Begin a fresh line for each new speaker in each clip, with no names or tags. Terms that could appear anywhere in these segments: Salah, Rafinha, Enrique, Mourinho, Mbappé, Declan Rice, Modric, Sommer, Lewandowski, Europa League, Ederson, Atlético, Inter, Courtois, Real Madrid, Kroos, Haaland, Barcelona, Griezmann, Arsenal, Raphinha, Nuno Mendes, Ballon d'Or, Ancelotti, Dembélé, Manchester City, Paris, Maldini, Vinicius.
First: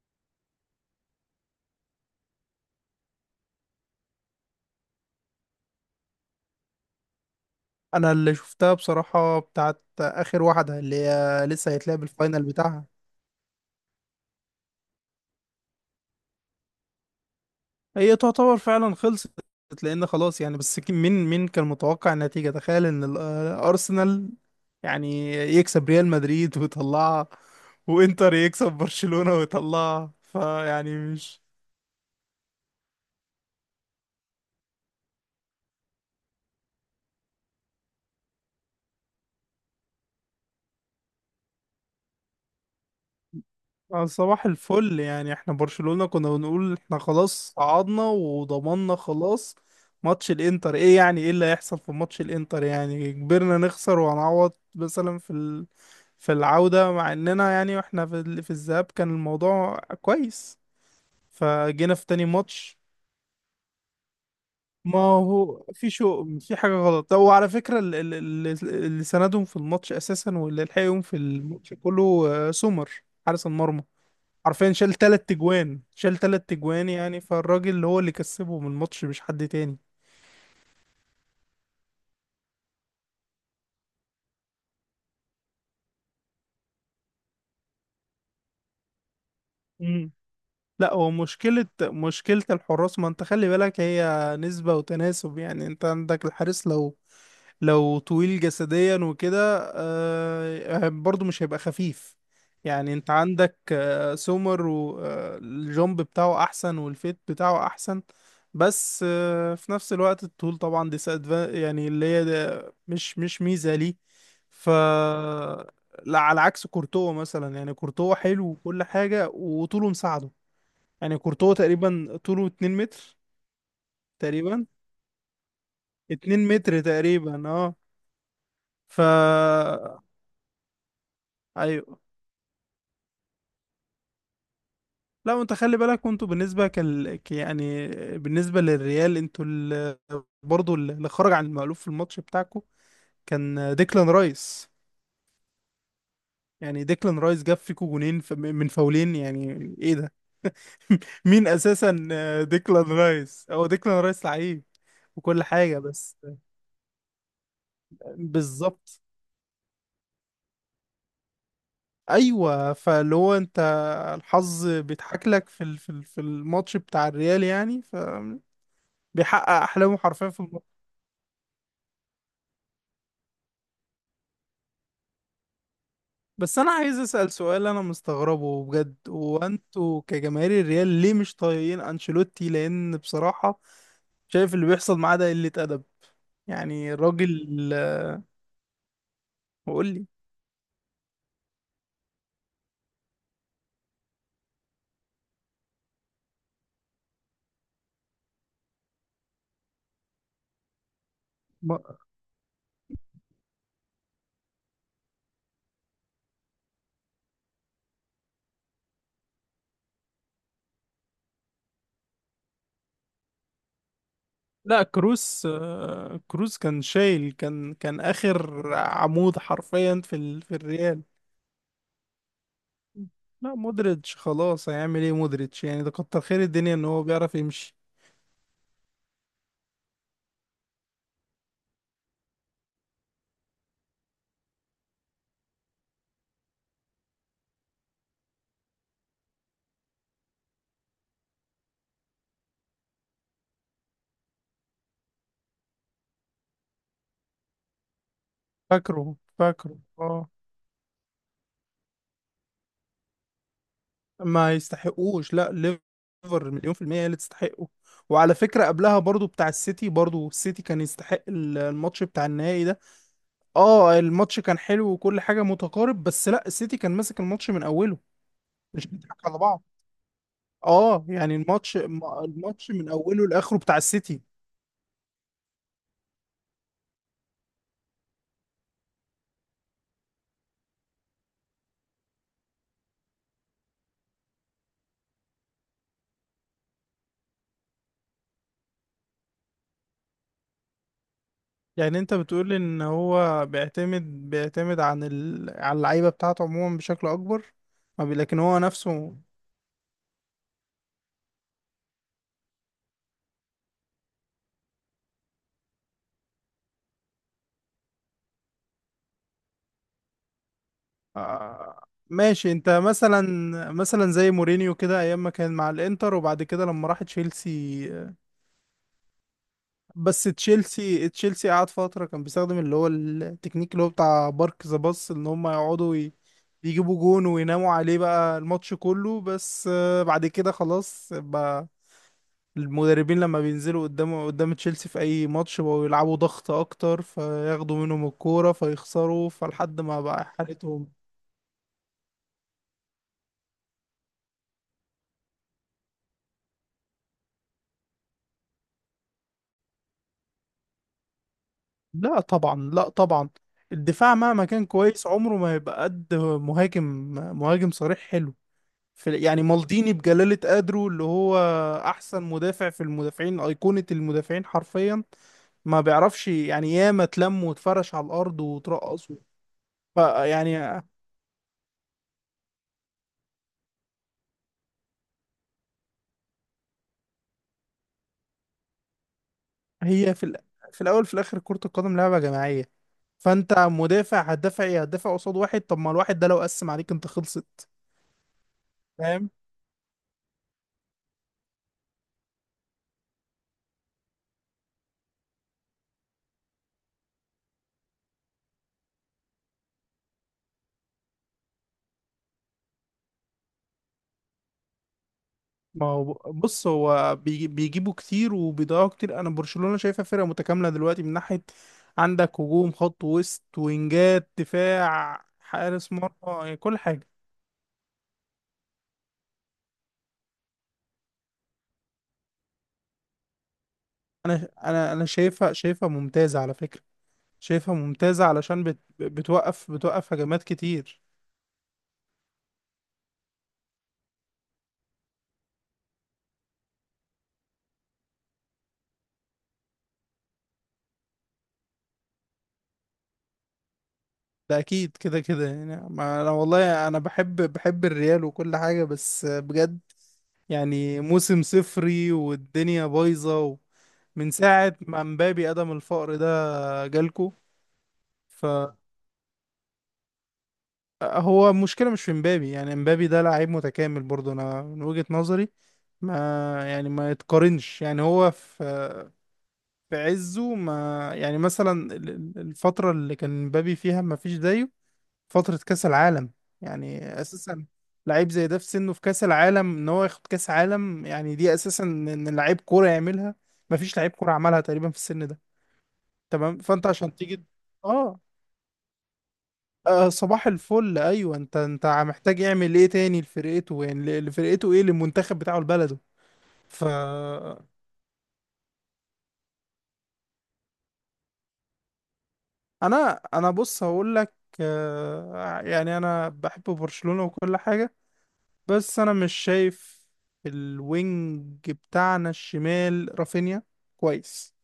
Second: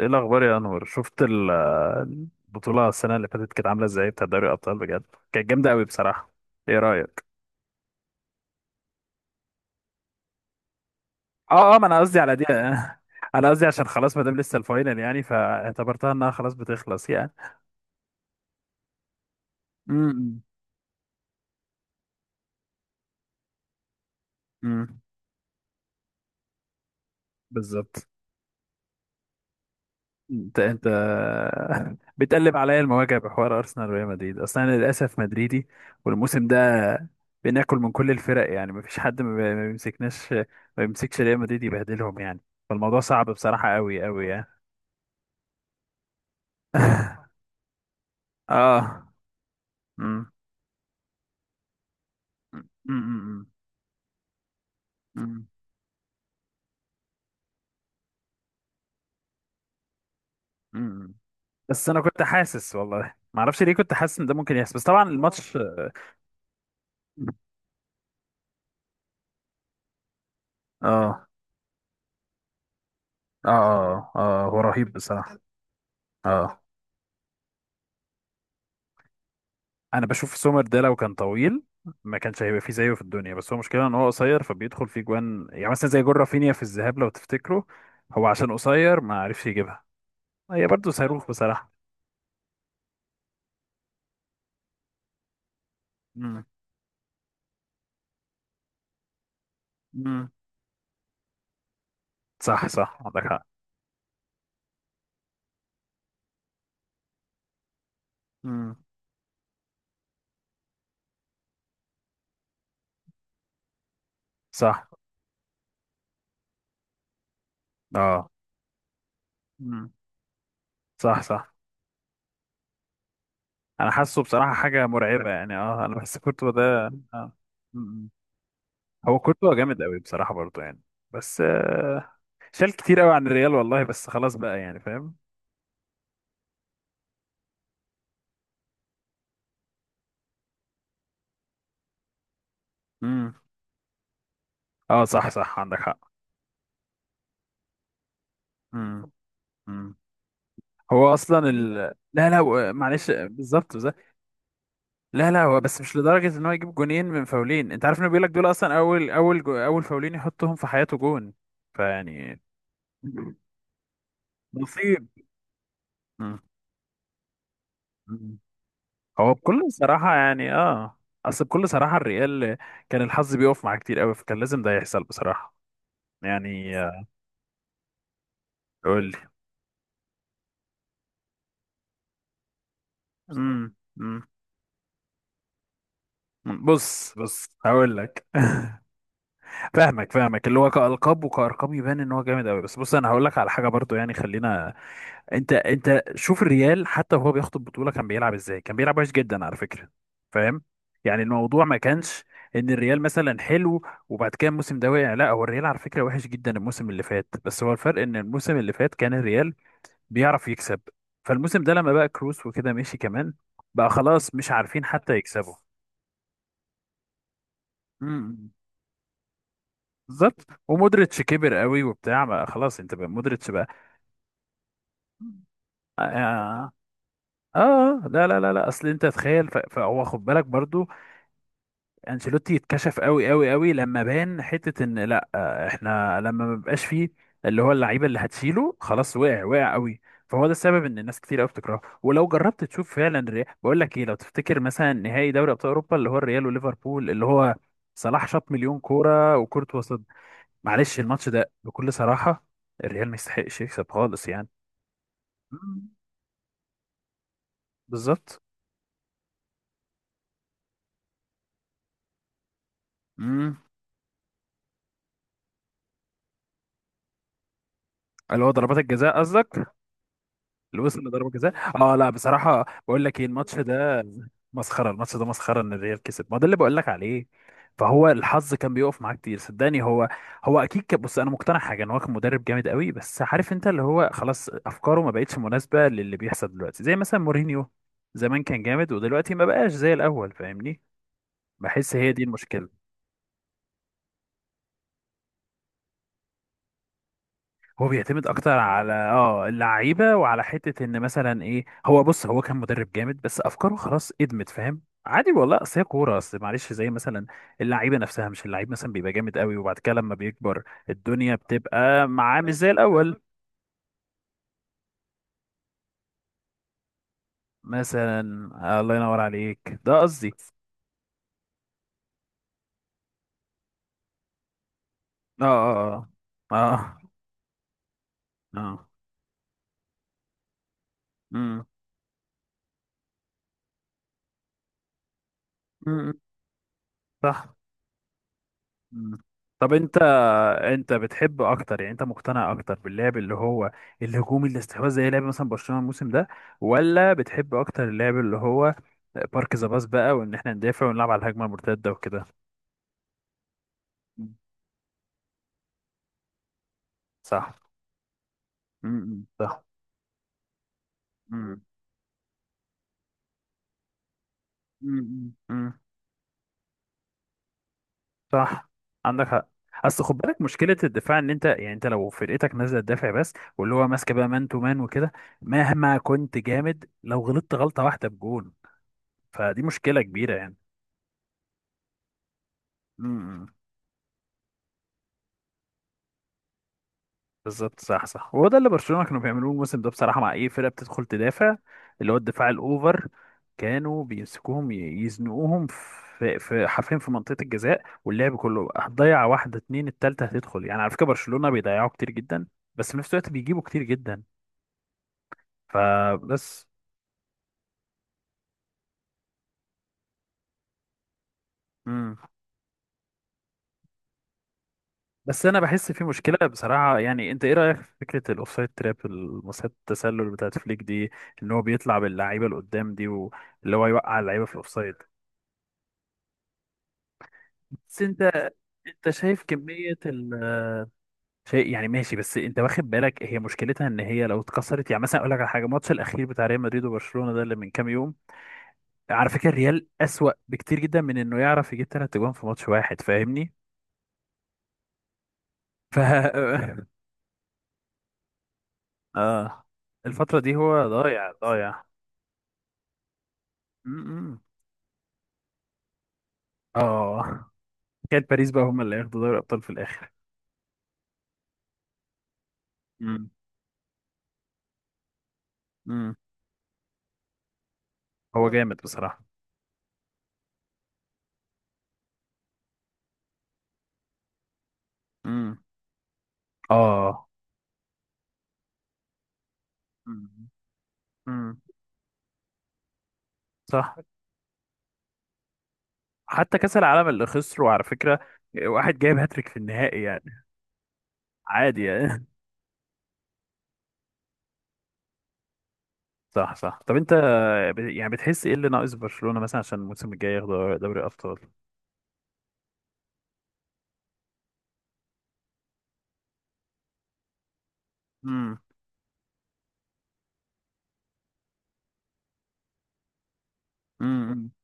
ايه الاخبار يا انور شفت البطوله السنه اللي فاتت كانت عامله ازاي بتاع دوري الابطال بجد؟ كانت جامده قوي بصراحه. ايه رايك؟
انا اللي شفتها بصراحة بتاعت اخر واحدة اللي هي لسه
اه، ما انا
هيتلعب
قصدي على
الفاينل
دي
بتاعها.
انا قصدي عشان خلاص ما دام لسه الفاينل يعني فاعتبرتها انها خلاص بتخلص يعني.
هي تعتبر فعلا خلصت، لان خلاص
امم
يعني. بس مين كان متوقع النتيجة؟ تخيل ان ارسنال
امم
يعني يكسب ريال مدريد ويطلعها،
بالظبط.
وانتر يكسب برشلونة ويطلعها،
انت
فيعني مش...
بتقلب عليا المواجع بحوار ارسنال وريال مدريد، اصلا انا للاسف مدريدي، والموسم ده بناكل من كل الفرق يعني، مفيش حد ما بيمسكناش، ما بيمسكش ريال مدريد يبهدلهم يعني. فالموضوع صعب بصراحة قوي قوي يعني.
صباح الفل، يعني احنا برشلونة كنا بنقول احنا خلاص صعدنا وضمننا
اه.
خلاص.
مم.
ماتش الانتر ايه؟ يعني ايه اللي هيحصل في ماتش الانتر؟ يعني
مم.
كبرنا نخسر وهنعوض مثلا في
مم.
في العودة، مع اننا يعني واحنا في في الذهاب كان الموضوع كويس،
مم. بس
فجينا
انا
في
كنت
تاني
حاسس،
ماتش.
والله ما اعرفش ليه كنت حاسس ان ده ممكن يحصل، بس
ما
طبعا الماتش
هو في شو، في حاجة غلط. طب وعلى فكرة اللي سندهم في الماتش اساسا واللي لحقهم في
اه
الماتش كله سومر، حارس المرمى.
اه هو
حرفيا
رهيب
شال تلات
بصراحة.
تجوان، شال تلات
اه،
تجوان، يعني فالراجل هو اللي كسبه من الماتش، مش حد تاني.
انا بشوف سومر ده لو كان طويل ما كانش هيبقى فيه زيه في الدنيا، بس هو مشكلة ان هو قصير فبيدخل فيه جوان، يعني مثلا زي جون رافينيا في الذهاب لو تفتكروا، هو عشان قصير ما عرفش يجيبها.
امم
هي برضه
لا، هو
صاروخ
مشكلة
بصراحة.
مشكلة الحراس، ما انت خلي بالك، هي نسبة وتناسب. يعني انت عندك
امم
الحارس لو طويل جسديا وكده،
امم
برضه مش هيبقى خفيف.
صح
يعني
صح
انت
عندك حق.
عندك سومر، والجومب بتاعه احسن، والفيت بتاعه احسن،
امم.
بس في نفس الوقت الطول طبعا دي يعني اللي هي ده مش مش ميزة ليه. ف
صح.
لا، على عكس كورتوا مثلا، يعني كورتوا
اه.
حلو وكل حاجة، وطوله
امم.
مساعده. يعني
صح صح.
كورتوا تقريبا طوله 2 متر
انا حاسه بصراحة
تقريبا،
حاجة مرعبة يعني، اه انا بحس كورتوا ده
2 متر
آه.
تقريبا، اه.
مم.
ف
هو كورتوا جامد قوي بصراحة برضه يعني. بس
ايوه.
آه، شال كتير قوي عن الريال والله، بس خلاص بقى يعني، فاهم.
لا، وانت خلي بالك، وانتوا بالنسبة يعني بالنسبة للريال، انتوا برضو اللي خرج عن المألوف في الماتش بتاعكم
امم.
كان ديكلان رايس.
اه صح صح عندك حق.
يعني ديكلان رايس جاب فيكو جونين من
مم.
فاولين، يعني ايه
مم.
ده؟
هو اصلا
مين اساسا؟
لا لا و-
ديكلان
معلش،
رايس هو
بالظبط بالظبط.
ديكلان رايس لعيب
لا لا،
وكل
هو
حاجة،
بس مش
بس
لدرجه ان هو يجيب جونين من فاولين، انت عارف انه بيقول لك دول اصلا
بالظبط.
اول فاولين يحطهم في حياته جون. فيعني
ايوه، فاللي هو انت الحظ
نصيب.
بيضحك لك في في
مم.
الماتش بتاع الريال، يعني
مم.
فبيحقق
هو بكل
احلامه
صراحه
حرفيا في
يعني
الماتش.
اه، اصل بكل صراحه الريال كان الحظ بيقف معاه كتير قوي، فكان لازم ده يحصل بصراحه
بس انا
يعني
عايز
آه،
اسال سؤال، انا مستغربه بجد،
قول لي.
وانتوا كجماهير الريال ليه مش طايقين انشيلوتي؟ لان بصراحة
مم. مم.
شايف اللي بيحصل معاه ده قلة ادب، يعني
بص
الراجل.
بص هقول لك.
وقول لي.
فاهمك اللي هو كألقاب وكأرقام يبان ان هو جامد قوي، بس بص انا هقول لك على حاجه برضو، يعني خلينا، انت شوف الريال حتى وهو بياخد البطوله كان بيلعب ازاي، كان بيلعب وحش جدا على فكره، فاهم؟ يعني الموضوع ما
ما-
كانش ان الريال مثلا حلو وبعد كده الموسم ده وقع، لا، هو الريال على فكره وحش جدا الموسم اللي فات، بس هو الفرق ان الموسم اللي فات كان الريال بيعرف يكسب، فالموسم ده لما بقى كروس وكده ماشي كمان، بقى خلاص مش
لا،
عارفين حتى
كروس،
يكسبوا.
كروس كان شايل، كان
امم.
اخر عمود حرفيا في
بالظبط،
في الريال.
ومودريتش كبر قوي وبتاع، ما خلاص انت بقى مودريتش
لا،
بقى.
مودريتش خلاص هيعمل ايه؟ مودريتش يعني ده
اه
كتر خير
اه.
الدنيا ان هو بيعرف يمشي.
آه، لا، اصل انت تخيل، فهو خد بالك برضو، انشيلوتي اتكشف قوي قوي قوي لما بان حته ان، لا آه، احنا لما ما بيبقاش فيه اللي هو اللعيبه اللي هتشيله خلاص، وقع وقع قوي. فهو ده السبب ان الناس كتير قوي بتكرهه، ولو جربت تشوف فعلا الريال، بقول لك ايه، لو تفتكر مثلا نهائي دوري ابطال اوروبا اللي هو الريال وليفربول، اللي هو صلاح شاط مليون
فاكره
كوره
فاكره
وكورتوا صد،
اه.
معلش الماتش ده بكل صراحه الريال ما يستحقش يكسب خالص يعني.
ما يستحقوش، لا،
مم.
ليفر مليون في المية هي اللي تستحقه. وعلى
بالظبط.
فكرة قبلها برضو بتاع السيتي، برضو السيتي كان يستحق الماتش بتاع النهائي ده.
مم.
اه، الماتش كان حلو وكل حاجة متقارب، بس لا، السيتي كان ماسك الماتش من اوله،
اللي هو ضربات
مش
الجزاء
بيضحك على بعض.
قصدك؟ اللي وصل
اه
لضربة
يعني
جزاء؟
الماتش،
اه، لا بصراحة
الماتش من
بقول لك ايه
اوله
الماتش
لاخره بتاع
ده،
السيتي.
مسخرة الماتش ده، مسخرة ان الريال كسب، ما ده اللي بقول لك عليه، فهو الحظ كان بيقف معاه كتير صدقني. هو اكيد كان، بص انا مقتنع حاجة ان هو كان مدرب جامد قوي، بس عارف انت اللي هو خلاص افكاره ما بقتش مناسبة للي بيحصل دلوقتي، زي مثلا مورينيو زمان كان جامد، ودلوقتي ما بقاش زي الاول فاهمني، بحس
يعني
هي
انت
دي
بتقول
المشكلة.
ان هو بيعتمد، على اللعيبه بتاعته عموما بشكل اكبر.
هو
ما بي-
بيعتمد
لكن
اكتر
هو
على
نفسه،
اه اللعيبه، وعلى حته ان مثلا ايه، هو بص هو كان مدرب جامد بس افكاره خلاص ادمت، فاهم؟ عادي والله، اصل هي كوره، اصل معلش زي مثلا اللعيبه نفسها، مش اللعيب مثلا بيبقى جامد قوي وبعد كده لما بيكبر الدنيا
آه.
بتبقى معاه مش
ماشي، انت
زي الاول.
مثلا زي مورينيو كده، ايام ما كان مع الانتر، وبعد كده لما راح تشيلسي.
مثلا. آه، الله ينور عليك، ده
بس
قصدي.
تشيلسي قعد فترة كان بيستخدم اللي هو التكنيك اللي هو بتاع بارك ذا باص، ان
اه
هم يقعدوا
اه. اه
يجيبوا جون ويناموا عليه بقى الماتش
اه
كله، بس بعد كده خلاص
اه.
بقى. المدربين لما بينزلوا قدام تشيلسي في اي ماتش بقوا
امم.
يلعبوا ضغط اكتر،
صح.
فياخدوا منهم الكورة
مم.
فيخسروا،
طب
فلحد
انت
ما بقى حالتهم.
انت بتحب اكتر، يعني انت مقتنع اكتر باللعب اللي هو الهجومي الاستحواذ زي لعب مثلا برشلونة الموسم ده، ولا بتحب اكتر اللعب اللي هو بارك ذا باس بقى، وان احنا ندافع ونلعب على الهجمة المرتدة
لا
وكده؟
طبعا، لا طبعا، الدفاع
مم.
مهما كان كويس عمره ما هيبقى قد مهاجم،
صح.
مهاجم صريح حلو. في
امم.
يعني
صح.
مالديني بجلالة قدره، اللي هو
امم.
أحسن مدافع في المدافعين، أيقونة المدافعين حرفيا،
امم
ما بيعرفش يعني، ياما اتلم واتفرش على الأرض
صح
وترقص
عندك حق. اصل خد بالك مشكله
فيعني.
الدفاع ان انت يعني، انت لو فرقتك نازله تدافع بس، واللي هو ماسكه بقى مان تو مان وكده، مهما كنت جامد لو غلطت غلطه واحده بجون، فدي مشكله
هي في
كبيره يعني.
في الأول، في الآخر، كرة القدم لعبة جماعية.
مم.
فأنت مدافع، هتدافع إيه؟ هتدافع قصاد واحد؟ طب ما الواحد ده لو قسم عليك أنت خلصت.
بالظبط صح صح، وهو ده اللي برشلونة كانوا
فاهم؟
بيعملوه الموسم ده بصراحة، مع أي فرقة بتدخل تدافع اللي هو الدفاع الأوفر، كانوا بيمسكوهم يزنقوهم في حرفيا في منطقة الجزاء، واللعب كله هتضيع واحدة اتنين التالتة هتدخل، يعني على فكرة برشلونة بيضيعوا كتير جدا، بس في نفس الوقت بيجيبوا كتير جدا،
ما هو
فبس.
بص، هو بيجيبوا كتير وبيضيعوا كتير. انا برشلونة شايفها فرقة متكاملة دلوقتي، من ناحية
مم.
عندك هجوم، خط وسط، وينجات، دفاع،
بس أنا بحس
حارس
في
مرمى،
مشكلة
يعني كل
بصراحة،
حاجة.
يعني أنت إيه رأيك في فكرة الأوفسايد تراب المصيدة التسلل بتاعت فليك دي، إن هو بيطلع باللعيبة اللي قدام دي واللي هو يوقع اللعيبة
انا
في
انا
الأوفسايد؟
انا شايفها ممتازة على فكرة، شايفها
بس
ممتازة
انت
علشان
انت شايف
بتوقف
كمية
بتوقف هجمات
ال،
كتير.
شيء، يعني ماشي، بس انت واخد بالك هي مشكلتها ان هي لو اتكسرت، يعني مثلا اقول لك على حاجة، الماتش الاخير بتاع ريال مدريد وبرشلونة ده اللي من كام يوم، على فكرة الريال اسوأ بكتير جدا من انه يعرف يجيب ثلاث اجوان في ماتش واحد، فاهمني؟
ده اكيد كده يعني،
ف
ما انا والله انا بحب الريال وكل حاجة، بس
اه،
بجد.
الفترة دي هو
يعني
ضايع
موسم
ضايع
صفري والدنيا بايظة من
امم.
ساعة ما مبابي قدم الفقر، جالكو.
اه، كانت باريس بقى هم اللي ياخدوا دوري الابطال في الاخر.
فهو المشكلة مش في مبابي، يعني مبابي ده
امم
لعيب متكامل برضه، أنا من وجهة نظري.
امم
ما يعني ما يتقارنش، يعني هو
هو
في،
جامد بصراحة.
في عزه ما. يعني مثلا الفترة اللي كان مبابي فيها ما فيش زيه،
امم
فترة كأس العالم. يعني
اه.
أساسا لعيب زي ده في سنه، في كأس العالم إن هو ياخد
امم
كأس عالم، يعني دي
امم
أساسا إن لعيب كورة يعملها. ما
صح.
فيش لعيب كورة عملها تقريبا في السن ده.
حتى
تمام،
كأس
فأنت
العالم
عشان
اللي
تيجي،
خسره على فكرة،
اه.
واحد جايب هاتريك في النهائي يعني،
صباح الفل، ايوه، انت
عادي
انت
يعني.
محتاج يعمل ايه تاني لفرقته؟ يعني لفرقته، ايه، للمنتخب بتاعه، لبلده.
صح صح.
ف
طب انت، يعني بتحس ايه اللي ناقص برشلونة مثلا عشان الموسم الجاي ياخد دوري الابطال؟
انا بص هقول لك. يعني انا بحب برشلونة وكل حاجة،
امم
بس انا مش شايف الوينج بتاعنا الشمال رافينيا
امم
كويس.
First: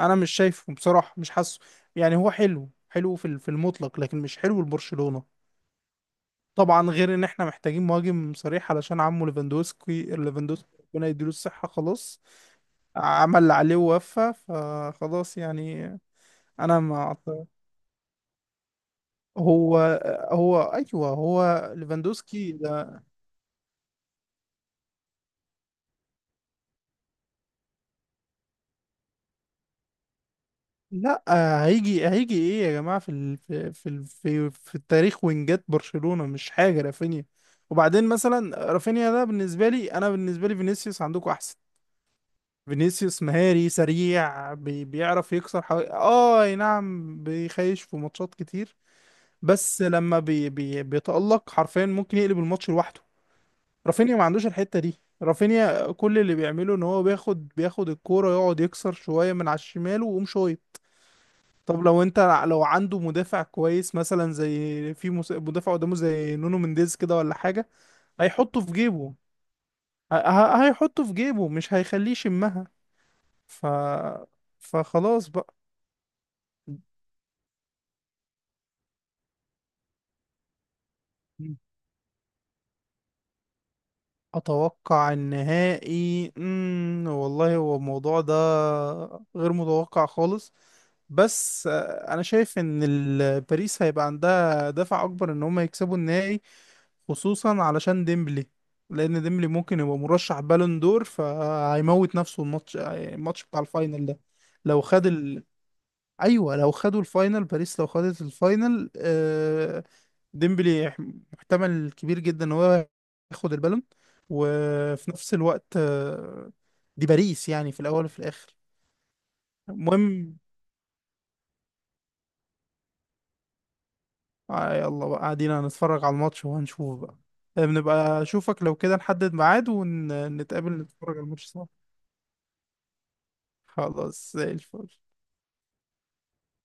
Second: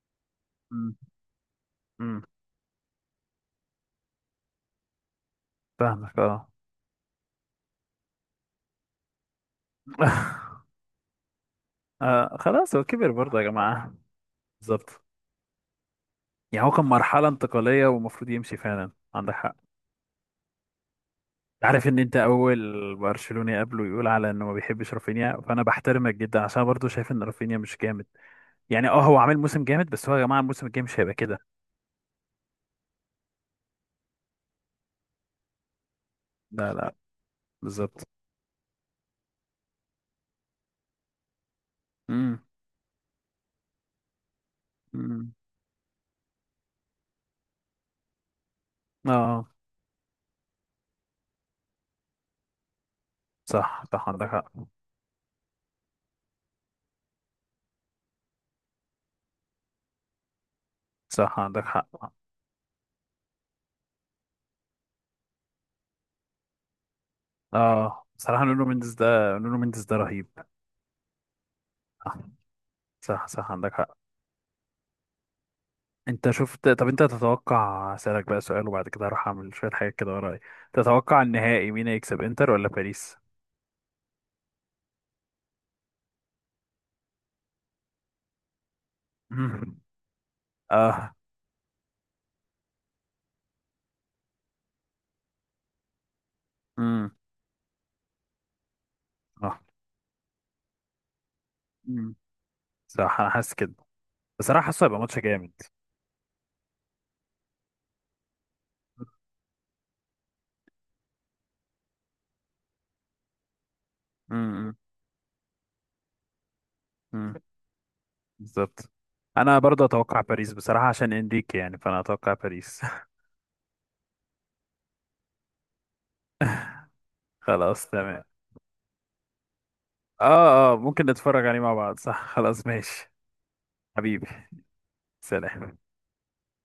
انا مش شايفه
امم
بصراحة، مش حاسه، يعني
امم
هو حلو، حلو في في المطلق، لكن مش حلو لبرشلونة.
فاهمك اه.
طبعا غير ان احنا محتاجين مهاجم صريح، علشان عمه ليفاندوسكي، ليفاندوسكي ربنا يديله الصحة خلاص،
آه، خلاص هو كبر
عمل
برضه يا
اللي عليه
جماعة.
ووفى،
بالظبط،
فخلاص يعني.
يعني هو
انا
كان
ما
مرحلة
أعت-
انتقالية ومفروض يمشي فعلا عندك حق.
هو هو ايوه هو
عارف ان انت
ليفاندوسكي
اول
ده.
برشلوني قبله يقول على انه ما بيحبش رافينيا، فانا بحترمك جدا عشان برضه شايف ان رافينيا مش جامد، يعني اه هو عامل موسم جامد بس هو يا جماعة الموسم الجاي مش هيبقى
لا،
كده.
هيجي ايه يا جماعه؟ في ال... في في ال... في في التاريخ وينجات برشلونه مش
لا
حاجه
لا
رافينيا.
بالظبط.
وبعدين مثلا رافينيا ده بالنسبه لي، انا بالنسبه لي فينيسيوس عندكم احسن.
امم
فينيسيوس مهاري سريع،
امم
بيعرف يكسر حوالي، اه، أي نعم، بيخيش في ماتشات كتير،
اه
بس لما بي بي بيتألق حرفيا ممكن يقلب الماتش لوحده.
صح صح
رافينيا ما
عندك
عندوش
حق.
الحتة دي، رافينيا كل اللي بيعمله ان هو بياخد الكورة، يقعد يكسر شوية من على الشمال ويقوم شوية.
صح عندك
طب لو
حق.
انت، لو عنده مدافع كويس مثلا زي في مدافع قدامه زي نونو مينديز كده ولا حاجة،
اه، بصراحة
هيحطه
نونو
في
مينديز ده،
جيبه.
نونو مينديز ده رهيب.
هيحطه في جيبه، مش هيخليه
صح.
يشمها.
صح صح
ف
عندك حق.
فخلاص بقى.
انت شفت، طب انت تتوقع، اسألك بقى سؤال وبعد كده هروح اعمل شوية حاجات كده ورايا، تتوقع النهائي مين هيكسب، انتر ولا باريس؟
اتوقع النهائي، والله هو الموضوع ده غير
مم.
متوقع خالص.
اه.
بس انا شايف ان باريس هيبقى عندها دافع اكبر ان هم يكسبوا النهائي،
امم.
خصوصا علشان ديمبلي. لان ديمبلي
اه.
ممكن يبقى مرشح بالون دور،
امم.
فهيموت نفسه الماتش،
صح انا
الماتش
حاسس
بتاع
كده،
الفاينل ده.
بصراحة
لو
حاسه هيبقى
خد
ماتش جامد.
ايوه، لو خدوا الفاينل، باريس لو خدت الفاينل، ديمبلي محتمل كبير جدا ان هو ياخد البالون.
امم
وفي نفس الوقت، دي
امم
باريس يعني، في الاول وفي الاخر.
بالظبط. انا برضه اتوقع
المهم،
باريس بصراحة عشان انريكي، يعني فانا اتوقع باريس.
يلا بقى، قاعدين هنتفرج على الماتش وهنشوف بقى.
خلاص
بنبقى
تمام.
اشوفك، لو كده نحدد ميعاد
اه
ونتقابل
اه، ممكن
نتفرج على
نتفرج
الماتش
عليه
سوا.
مع بعض، صح، خلاص ماشي. حبيبي،
خلاص زي الفل.
سلام.